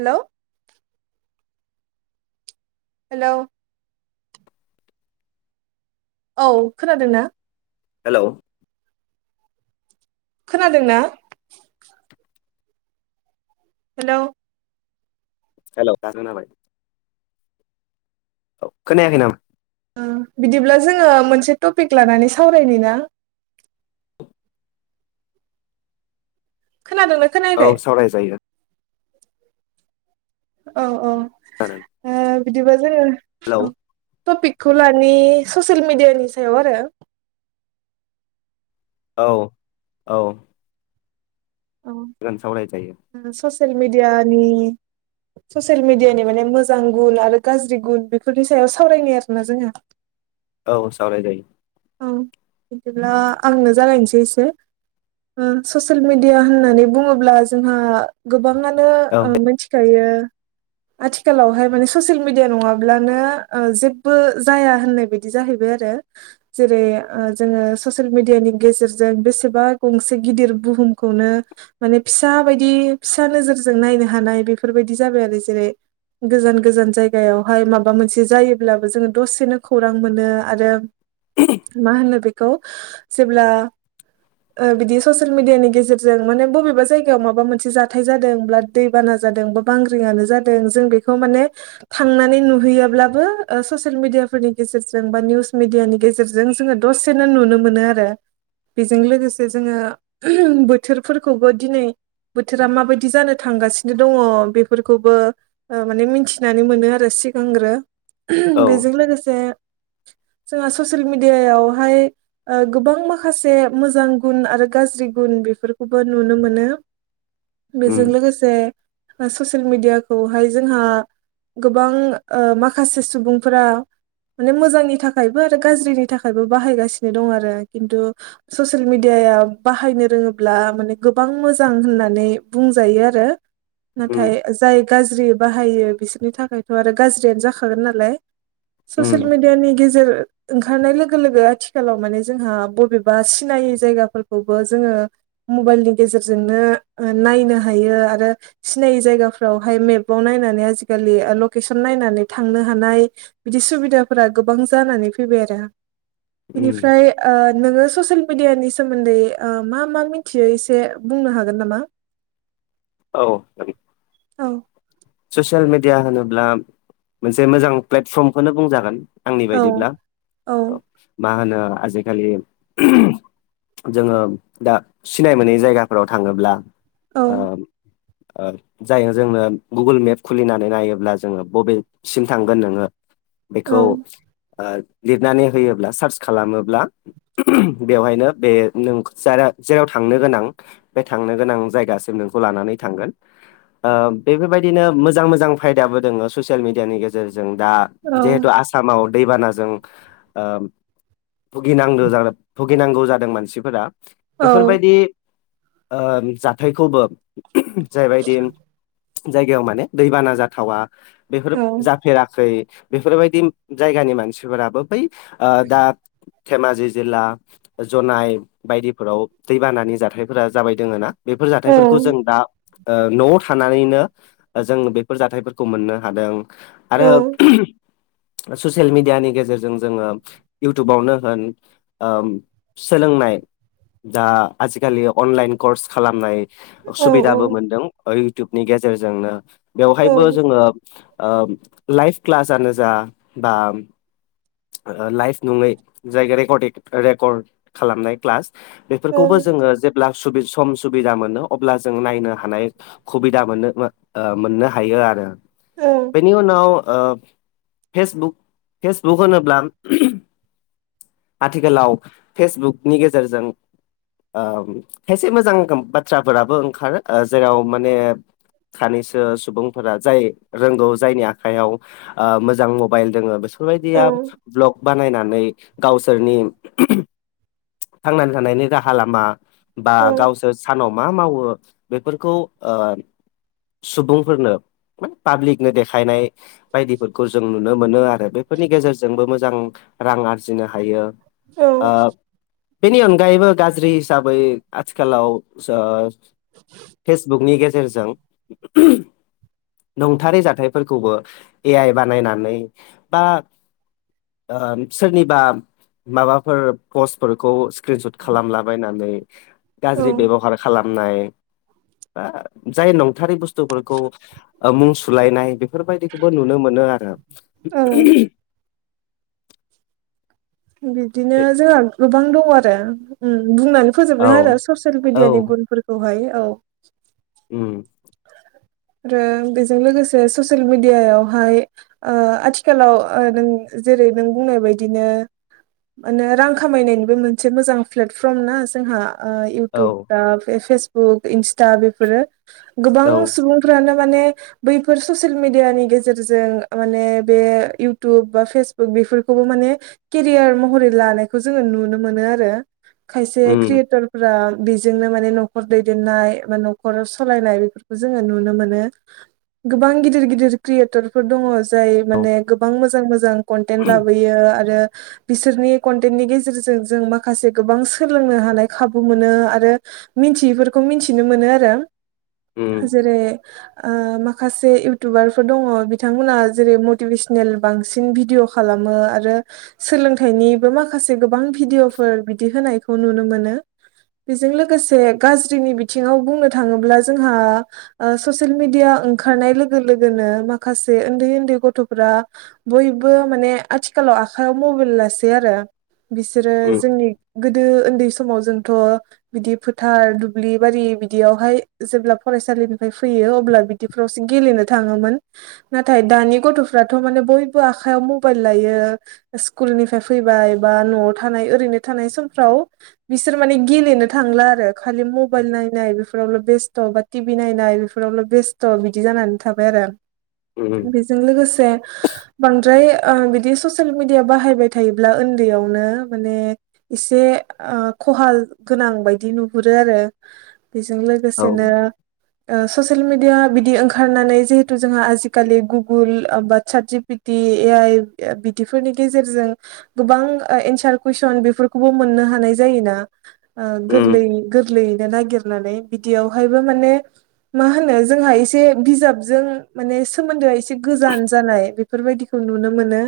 हेल'! Hello औ खोनादोंना? Hello खोनादों ना? हेलौ हेलौ दा खोनाबाय। औ खोनायाखै नामा? ओ बिदिब्ला जोङो मोनसे टपिक लानानै सावरायनि ना? खोनादोंना औ खोनायाखै? सावरायजायो औ औ जादों। ओ बिदिबा जोङो हेलौ औ टपिकखौ लानि ससियेल मेडियानि सायाव आरो औ औ । हागोन सावराय जायो । ससियेलमिडिया नि ससियेल मेडियानि माने मोजां गुन आरो गाज्रि गुन बेफोरनि सायाव सावरायनि आरोना जोंङो। औ सावराय जायो । औ बिदिब्ला आंनो जागायनोसै एसे । ओम ससियेल मिडिया होननानै बुङोब्ला जोंहा गोबाङा नो औ मिथिखायो । आथिखालावहाय माने ससियेल मिडिया नङाब्लानो ओ जेबो जाया होननाय बायदि जाहैबाय आरो । हो जेरै ओ जोङो ससियेल मेडियानि गेजेरजों बेसेबा गंसे गिदिर बुहुमखौनो माने फिसा बायदि फिसा नोजोरजों नायनो हानाय बेफोरबायदि जाबाय आरो जेरै गोजान गोजान जायगायावहाय माबा मोनसे जायोब्लाबो जोङो दसेनो खौरां मोनो आरो मा होनो बेखौ जेब्ला ओ बिदि ससियेल मिडियानि गेजेरजों माने बबेबा जायगायाव माबा मोनसे जाथाय जादों ब्ला दैबाना जादों बा बांग्रिंआनो जादों जों बेखौ माने थांनानै नुहैयाब्लाबो ओ ससियेल मेडिया फोरनि गेजेरजों बा निउस मिडियानि गेजेरजों जोङो दसेनो नुनो मोनो आरो । बेजों लोगोसे जोङो बोथोरफोरखौबो दिनै बोथोरा माबायदि जानो थांगासिनो दङ बेफोरखौबो ओ माने मिथिनानै मोनो आरो सिगांग्रो औ बेजों लोगोसे जोङा ससियेल मिडियायावहाय ओ गोबां माखासे मोजां गुन आरो गाज्रि गुन बेफोर खौबो नुनो मोनो उम बेजों लोगोसे ससियेल मिडियाखौहाय जोंहा गोबां ओ माखासे सुबुंफोरा माने मोजांनि थाखाय बो गाज्रिनि थाखायबो बाहायगासिनो दं आरो किन्थु ससियेल मिडिया बाहायनो रोङो ब्ला माने गोबां मोजां होननानै बुंजायो आरो उम नाथाय जाय गाज्रि बाहायो बिसोरनि थाखायथ' आरो गाज्रियानो जाखागोन नालाय । उम ससियेल मिडियानि गेजेर ओंखारनाय लोगो लोगो आथिखालाव माने जोंहा बबेबा सिनायै जायगाफोरखौबो जोङो मबाइलनि गेजेरजोंनो नायनो हायो आरो सिनायै जायगाफ्रावहाय मेपाव नाय नायनानै आजिकालि लकेसन नायनानै थांनो हानाय बिदि सुबिदाफोरा गोबां जानानै फै फैबाय आरो उम बिनिफ्राय ओ नोङो ससियेल मिडियानि सोमोन्दै ओ मा मा मिथियो एसे बुंनो हागोन नामा? औ आगै । ओं ससियेल मेडिया होनोब्ला मोनसे मोजां प्लेटफर्मखौनो बुंजागोन । आंनि औ बायदिब्ला औ मा होनो आजिखालि जोङो दा सिनाय मोनै जायगाफोराव थाङोब्ला औ ओ ओ जायो जोंनो गुगोल मेप खुलिनानै नायोब्ला जोङो बबेसिम थांगोन नोङो बेखौ औ ओ लिरनानै होयोब्ला सार्च खालामोब्ला बेवहायनो बे जेराव थांनो गोनां बे थांनो गोनां जायगासिम नों खौ लानानै थांगोन। बेफोरबायदिनो मोजां मोजां फायदाबो दोङो ससियेल मिडियानि गेजेरजों दा औ जिहेतु आसामाव दैबानाजोंनां ओ भुगिनांगो जाद भुगिनांगौ जादों मानसिफोरा। औ बेफोरबायदि ओ जाथायखौबो जायबायदि जायगायाव माने दैबाना जाथावा बेफोर जाफेराखै बेफोरबायदि जायगानि मानसिफोराबो बै दा धेमाजि जिल्ला जनाय बायदिफोराव दैबानानि जाथायफोरा जाबाय दोङो ना बेफोर औ जाथायफोरखौ जों दा ओ न'आव थानानैनो जों बेफोर जाथायफोरखौ मोननो हादों औ आरो ससियेल मिडियानि गेजेरजों जोङो इउटुबावनो होन ओ सोलोंनाय दा आजिखालि अनलाइन कर्स खालामनाय औ औ सुबिदाबो मोनदों इउथुबनि गेजेरजोंनो औ बेवहायबो जोङो ओ लाइभ क्लासनो जा बा लाइभ नङै जाय रेकर्डिं रेकर्ड खालामनाय क्लास औ बेफोरखौबो जोङो जेब्ला सुब सम सुबिदा मोनो अब्ला जों नायनो हानाय खुबिदा मोनो। मोननो हायो आरो औ बेनि उनाव ओ फेसबुक फेसबुक होनोब्ला आथिखालाव फेसबुकनि गेजेरजों ओ खायसे मोजां बाथ्राफोराबो ओंखारो जेराव माने सानैसो सुबुंफोरा जाय रोंगौ जायनि आखायाव मोजां मबाइल दङो बेस औ बेफोरबायदिया भ्लग बानायनानै गावसोरनि थांनानै थानायनि राहा लामा बा औ गावसोर सानाव मा मावो बेफोरखौ ओ सुबुंफोरनो माने पाब्लिकनो देखायनाय बायदिफोरखौ जों नुनो मोनो आरो। आरो बेफोरनि गेजेरजोंबो मोजां रां आरजिनो हायो। ओ, औ बेनि अनगायैबो गाज्रि हिसाबै आथिखालाव फेसबुकनि गेजेरजों नंथारै जाथायफोरखौबो ए आइ बानायनानै बा सोरनिबा माबाफोर पस्टफोरखौ स्क्रिन सुट खालामलाबायनानै औ गाज्रि बेब'हार खालाम नाय जाय नंथारै बुस्थु मुं सुलायनाय बे बेफोरबायदिखौबो नुनो मोनो आरो। औ बिदिनो जोंहा गोबां दङ आरो उम बुंनानै औ फोजोबनो आरो ससियेल औ मिडियानि गुनफोरखौहाय औ उम आरो बेजों लोगोसे ससियेल मिडियायावहाय ओ आथिखालाव नों जेरै नों बुंनाय बायदिनो माने रां खामायनायनिबो मोनसे मोजां प्लेटफर्म ना जोंहा ओ औ इउटुब फेसबुक इन्स्टा बेफोरो औ गोबां सुबुंफ्रानो माने बैफोर ससियेल मिडियानि गेजेरजों माने बे उथुब बाेसबुक बेफोरखौबो माने केरियार महरै लानायखौ जोङो नुनो मोनो आरो। खायसे उम क्रियेटर फोर बेजोंनो माने न'खर दैदेननाय बा न'खर सालायनाय जोङो नुनो मोनो गोबां गिदिर गिदिर क्रियेटरफोर दङ जाय औ माने गोबां मोजां मोजां कन्टेन्ट लाबोयो आरो बिसोरनि कन्टेन्टनि गेजेरजों जों माखासे गोबां सोलोंनो हानाय खाबु मोनो आरो मिथियैफोरखौ मिथिनो मोनो आरो उम जेरै ओ माखासे इउटुबारफोर दङ बिथांमोनहा जेरै मटिभेसनेल बांसिन भिडिअ खालाम मो आरो सोलोंथाइनिबो माखासे गोबां भिडिय'फोर बिदि होनायखौ नुनो मोनो। बेजों लोगोसे गाज्रिनि बिथिङाव बुंनो थाङोब्ला जोंहा ससेल मिडिया ओंखारनाय लोगो लोगोनो माखासे उन्दै उन्दै गथ'फोरा दा बयबो माने आथिखालाव आखायाव मबाइल लासै आरो बिसोरो उम जोंनि गोदो उन्दै समाव जोंथ' बिदि फोथार दुब्लि बारि बिदियावहाय जेब्ला फरायसालिनिफाय फैयो अब्ला बिदिफ्रावसो गेलेनो थाङोमोन नाथाय दानि गथ' फ्राथ' माने बयबो आखाइयाव मबाइल लायो स्कुलनिफाय फैबाय बा न'आव थानाय ओरै नो थानाय समफ्राव बिसोर माने गेलेनो थांला आरो खालि मबाइल नायनाय बेफोरावल' बेस त' बा टि भि नायनाय बेफोराव बेस्थ' बिदि जानानै थाबाय आरो। उम बिजों लोगोसे बांद्राय ओ बिदि ससियेल मिडिया बाहायबाय थायोब्ला ओन्दैयावनो माने एसे ओ ख'हा गोनां बायदि नुहुरो आरो बेजों लोगो औ सेनो ओस ससियेल मिडिया बिदि ओंखारनानै जिहेतु जोंहा आजिखालि गुगोल बा chat G P T A I ओ बिदिफोरनि गेजेरजों गोबां एन्सार कुइसन बेफोरखौबो मोननो हानाय जायो। [unintelligible] ओ उम गोरलै गोरलैयैनो नागिरनानै बिदियावहायबो माने मा होनो जोंहा एसे बिजाबजों माने सोमोन्दोआ एसे गोजान जानाय बेफोरबायदिखौ नुनो मोनो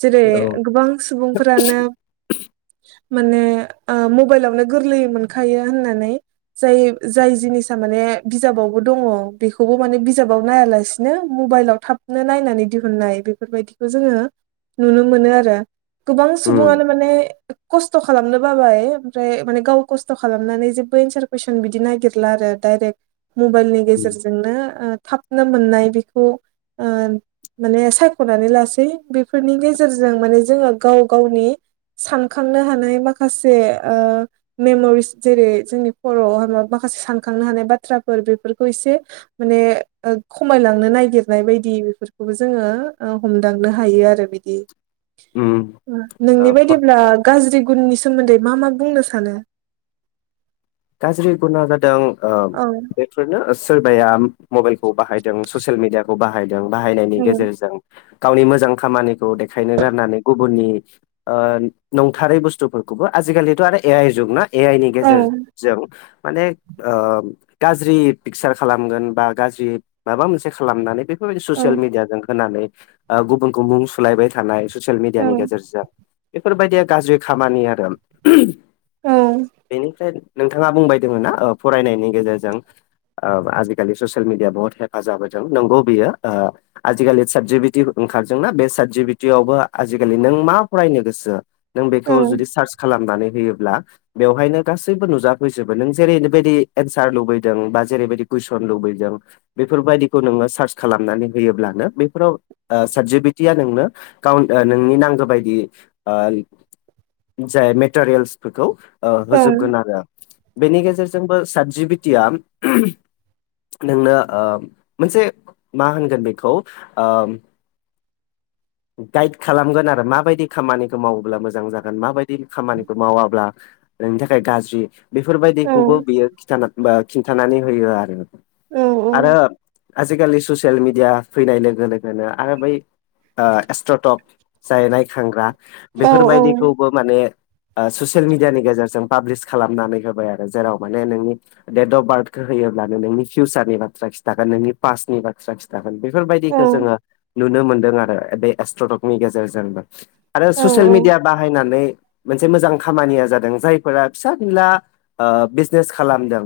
जेरै औ गोबां सुबुंफोरानो माने ओ मबाइलावनो गोरलैयै मोनखायो होननानै जाय जाय जिनिसा माने बिजाबावबो दङ बेखौबो माने बिजाबाव नायालासिनो मबाइलाव थाब नो नायनानै दिहुननाय बेफोरबायदिखौ जोङो नुनो मोनो आरो। गोबां उम सुबुङानो माने खस्थ स्थ' खालामनो बाबाय ओमफ्राय माने गाव खस्थ' खालामनानै जेबो एन्सार कुइसन बिदिनो नागि गिरला आरो डाइरेक्ट मबाइलनि उम गेजेरजोंनो थाबनो मोननाय बेखौ ओ माने सायख'नानै लासै बेफोरनि गेजेरजों माने जोङो गाव गावनि सानखांनो हानाय माखासे ओ मेम'रिस जेरै जोंनि खर'आवहा माबा [unintelligible] सानखांनो हानाय बाथ्राफोर बेफोरखौ एसे माने ओ खमायलांनो नागिरनाय बायदि बेफोरखौबो जोङो ओ हमदांनो हायो आरो बिद दि उम नोंनि ओ बायदिब्ला गाज्रि गुननि सोमोन्दै मा मा बुंनो सानो? गाज्रि गुना जादों ओ औ बेफोरनो सोरबाया मबाइलखौ बाहायदों ससियेल मिडियाखौ बाहायदों बाहायनायनि औ गेजेरजों गावनि मोजां खामानिखौ देखायनो गारनानै गुबुननि ओ नंथारै बुस्थुफोरखौबो आजिखालि' आरो ए आइ जुग ना ए आइ नि औ गेजेर जों माने ओ गाज्रि पिकचार खालामगोन बा गाज्रि माबा मोनसे खालामनानै बेफोरबादि औ ससियेल मिडियाजों होनानै ओ गुबुन खौ मुं सुलायबाय थानाय ससियेल औ मिडियानि गेजेरजों बेफोरबायदिया गाज्रि खामानि आरो। [inaudible] औ बेनिफ्राय नोंथाङा बुंबायदोंङो ना ओ फरायनायनि गेजेरजों औ आजिखालि ससियेल मिडिया बहत हेफाजाब होदों नंगौ बियो ओ आजिखालि साब जि बि ति ओंखारजोंना बे सात जि बि तियावबो आजिखालि नों मा फरायनो गोसो नों औ बेखौ जुदि सार्च खालामनानै होयोब्ला बेवहायनो गासै बो नुजाफैबो नों जेरैबायनोबायदि एनसार लुबैदों बा जेरैबायदि कुइसन लुबैदों बेफोरबाय दिखौ नोङो सार्च खालामनानै होयोब्लानो‌ बेफोराव ओ सात जि बितिया नोंनो गावन ओ नोंनि नांगो बायदि ओ जाय मेटारियेल्सफोरखौ ओ औ होजोबगोन आरो बेनि गेजेरजोंबो सात जि बितिया नोंनो ओ मोनसे मा होनगोन बेखौ ओ गायेड खालामगोन आरो माबायदि खामानिखौ मावोब्ला मोजां जागोन माबायदि खामानिखौ मावाब्ला नोंनि थाखाय गाज्रि बेफोरबायदिखौबो बियो खिथाना बा खिन्थानानै होयो आरो औ आरो आजिखालि ससियेल मिडिया फैनाय लोगो लोगोनो आरो बै ओ एस्ट्रट'क जाय नायखांग्रा औ बेफोरबायदिखौबो माने ओ ससियेल मिडियानि गेजेरजों पाब्लिस खालामनानै होबाय आरो जेराव माने नोंनि डेट अफ बार्थखौ हो योब्लानो नोंनि फिउसारनि बाथ्रा खिथागोन नोंनि पास्ट नि बाथ्रा खिथागोन बेफोरबायदिखौ जोङो नुनो नो मोनदों आरो। बे एस्ट्रटकनि गेजेरजोंबो आरो ससियेल मिडिया बाहायनानै मोनसे मोजां खामानिया जादों जायफोरा फिसा फिनला बिजनेस खालामदों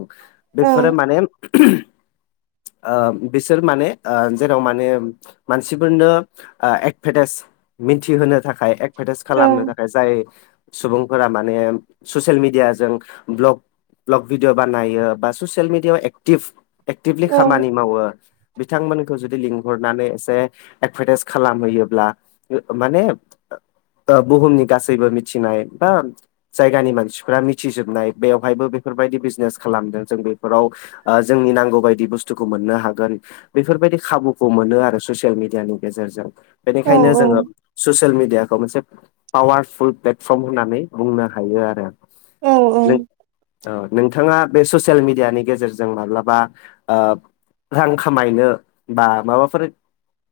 औ बेफोर माने [inaudible] ओ बिसोर माने ओ जेराव माने मानसिफोरनो ओ [unintelligible] मिन्थिहोनो थाखाय [unintelligible] खालामनो थाखाय जाय सुबुंफोरा माने ससियेल मिडियाजों भ्लग भ्लग भिडिअ बानायो बा ससियेल मिडियायाव एक्टिभ एक्टिभलि खामानि मावो बिथांमोनखौ जुदि लिंहरनानै एसे एडभारटाइस खालामहैयोब्ला माने ओ बुहुमनि गासैबो मिथिनाय बा जायगानि मानसिफ्रा मिथिजोबनाय बेवहायबो बिफोर बायदि बिजनेस खालामदों जों बिफोराव ओ जोंनि नांगौ बामदि बोस्तोखौ मोननो हागोन बि बेफोरबायदि खाबुखौ मोनो आरो ससियेल मिडियानि गेजेरजों औ बेनिखायनो जोङो ससियेल मि मिडयाखौ मोनसे पावारफुल प्लेटफर्म होननानै बुंनो हायो आरो औ औ नों ओ नोंथाङा बे ससियेल मिडियानि गेजेरजों माब्लाबा ओ रां खामायनो बा माबाफोर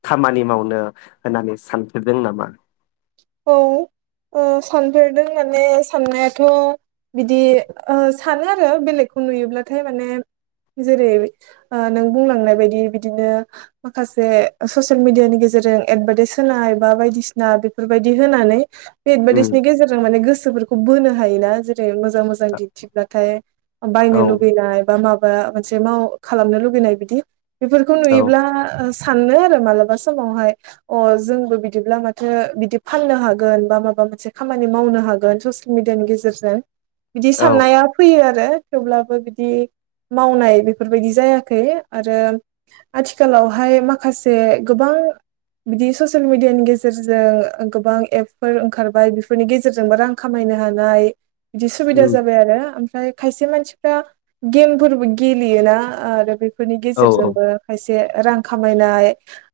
खामानि मावनो होननानै सानफेरदों नामा औ ओ सानफेरदों माने साननायाथ' बिदि ओ सानो आरो बेलेगखौ नुयोब्लाथाय माने जेरै ओ नों बुंलांनाय बायदि बिदिनो माखासे ससियेल मिडियानि गेजेरजों रजों एडभार्टाइस होनाय बा बायदिसिना बेफोरबायदि होनानै बे उम एदभार्टाइसनि गेजेरजों माने गोसोफोरखौ बोनो हायोना जेरै रै मोजां मोजां दिन्थिब्लाथाय औ बायनो लुुबैनाय बा माब बा मोनसे खालामनो लुबैनाय बिदि बेफोरखौ औ नुयोब्ला सानो आरो मालाबा समावहाय ओ जोंबो बिदिब्ला माथो बि दि फाननो हागोन बा माबा मोनसे खामानि मावनो हागोन ससियेल मिडियानि गेजेरजों बिदि औ साननाया फैयो आरो थेवब्लाबो बिदि मावनाय बेफोरबायदि जायाखै आरो आथिखालावहाय माखासे गोबां बिदि ससियेल मिडियानि गेजेरजों गोबां एपफोर ओंखारबाय बेफोरनि गेजेरजोंबो रां खामायनो हानाय बिदि सुबिदा उम, जाबाय आरो ओमफ्राय खायसे मानसिफ्रा गेमफोरबो गेलेयोना आरो बेफोरनि औ औ गेजेरजोंबो खायसे से रां खामायनाय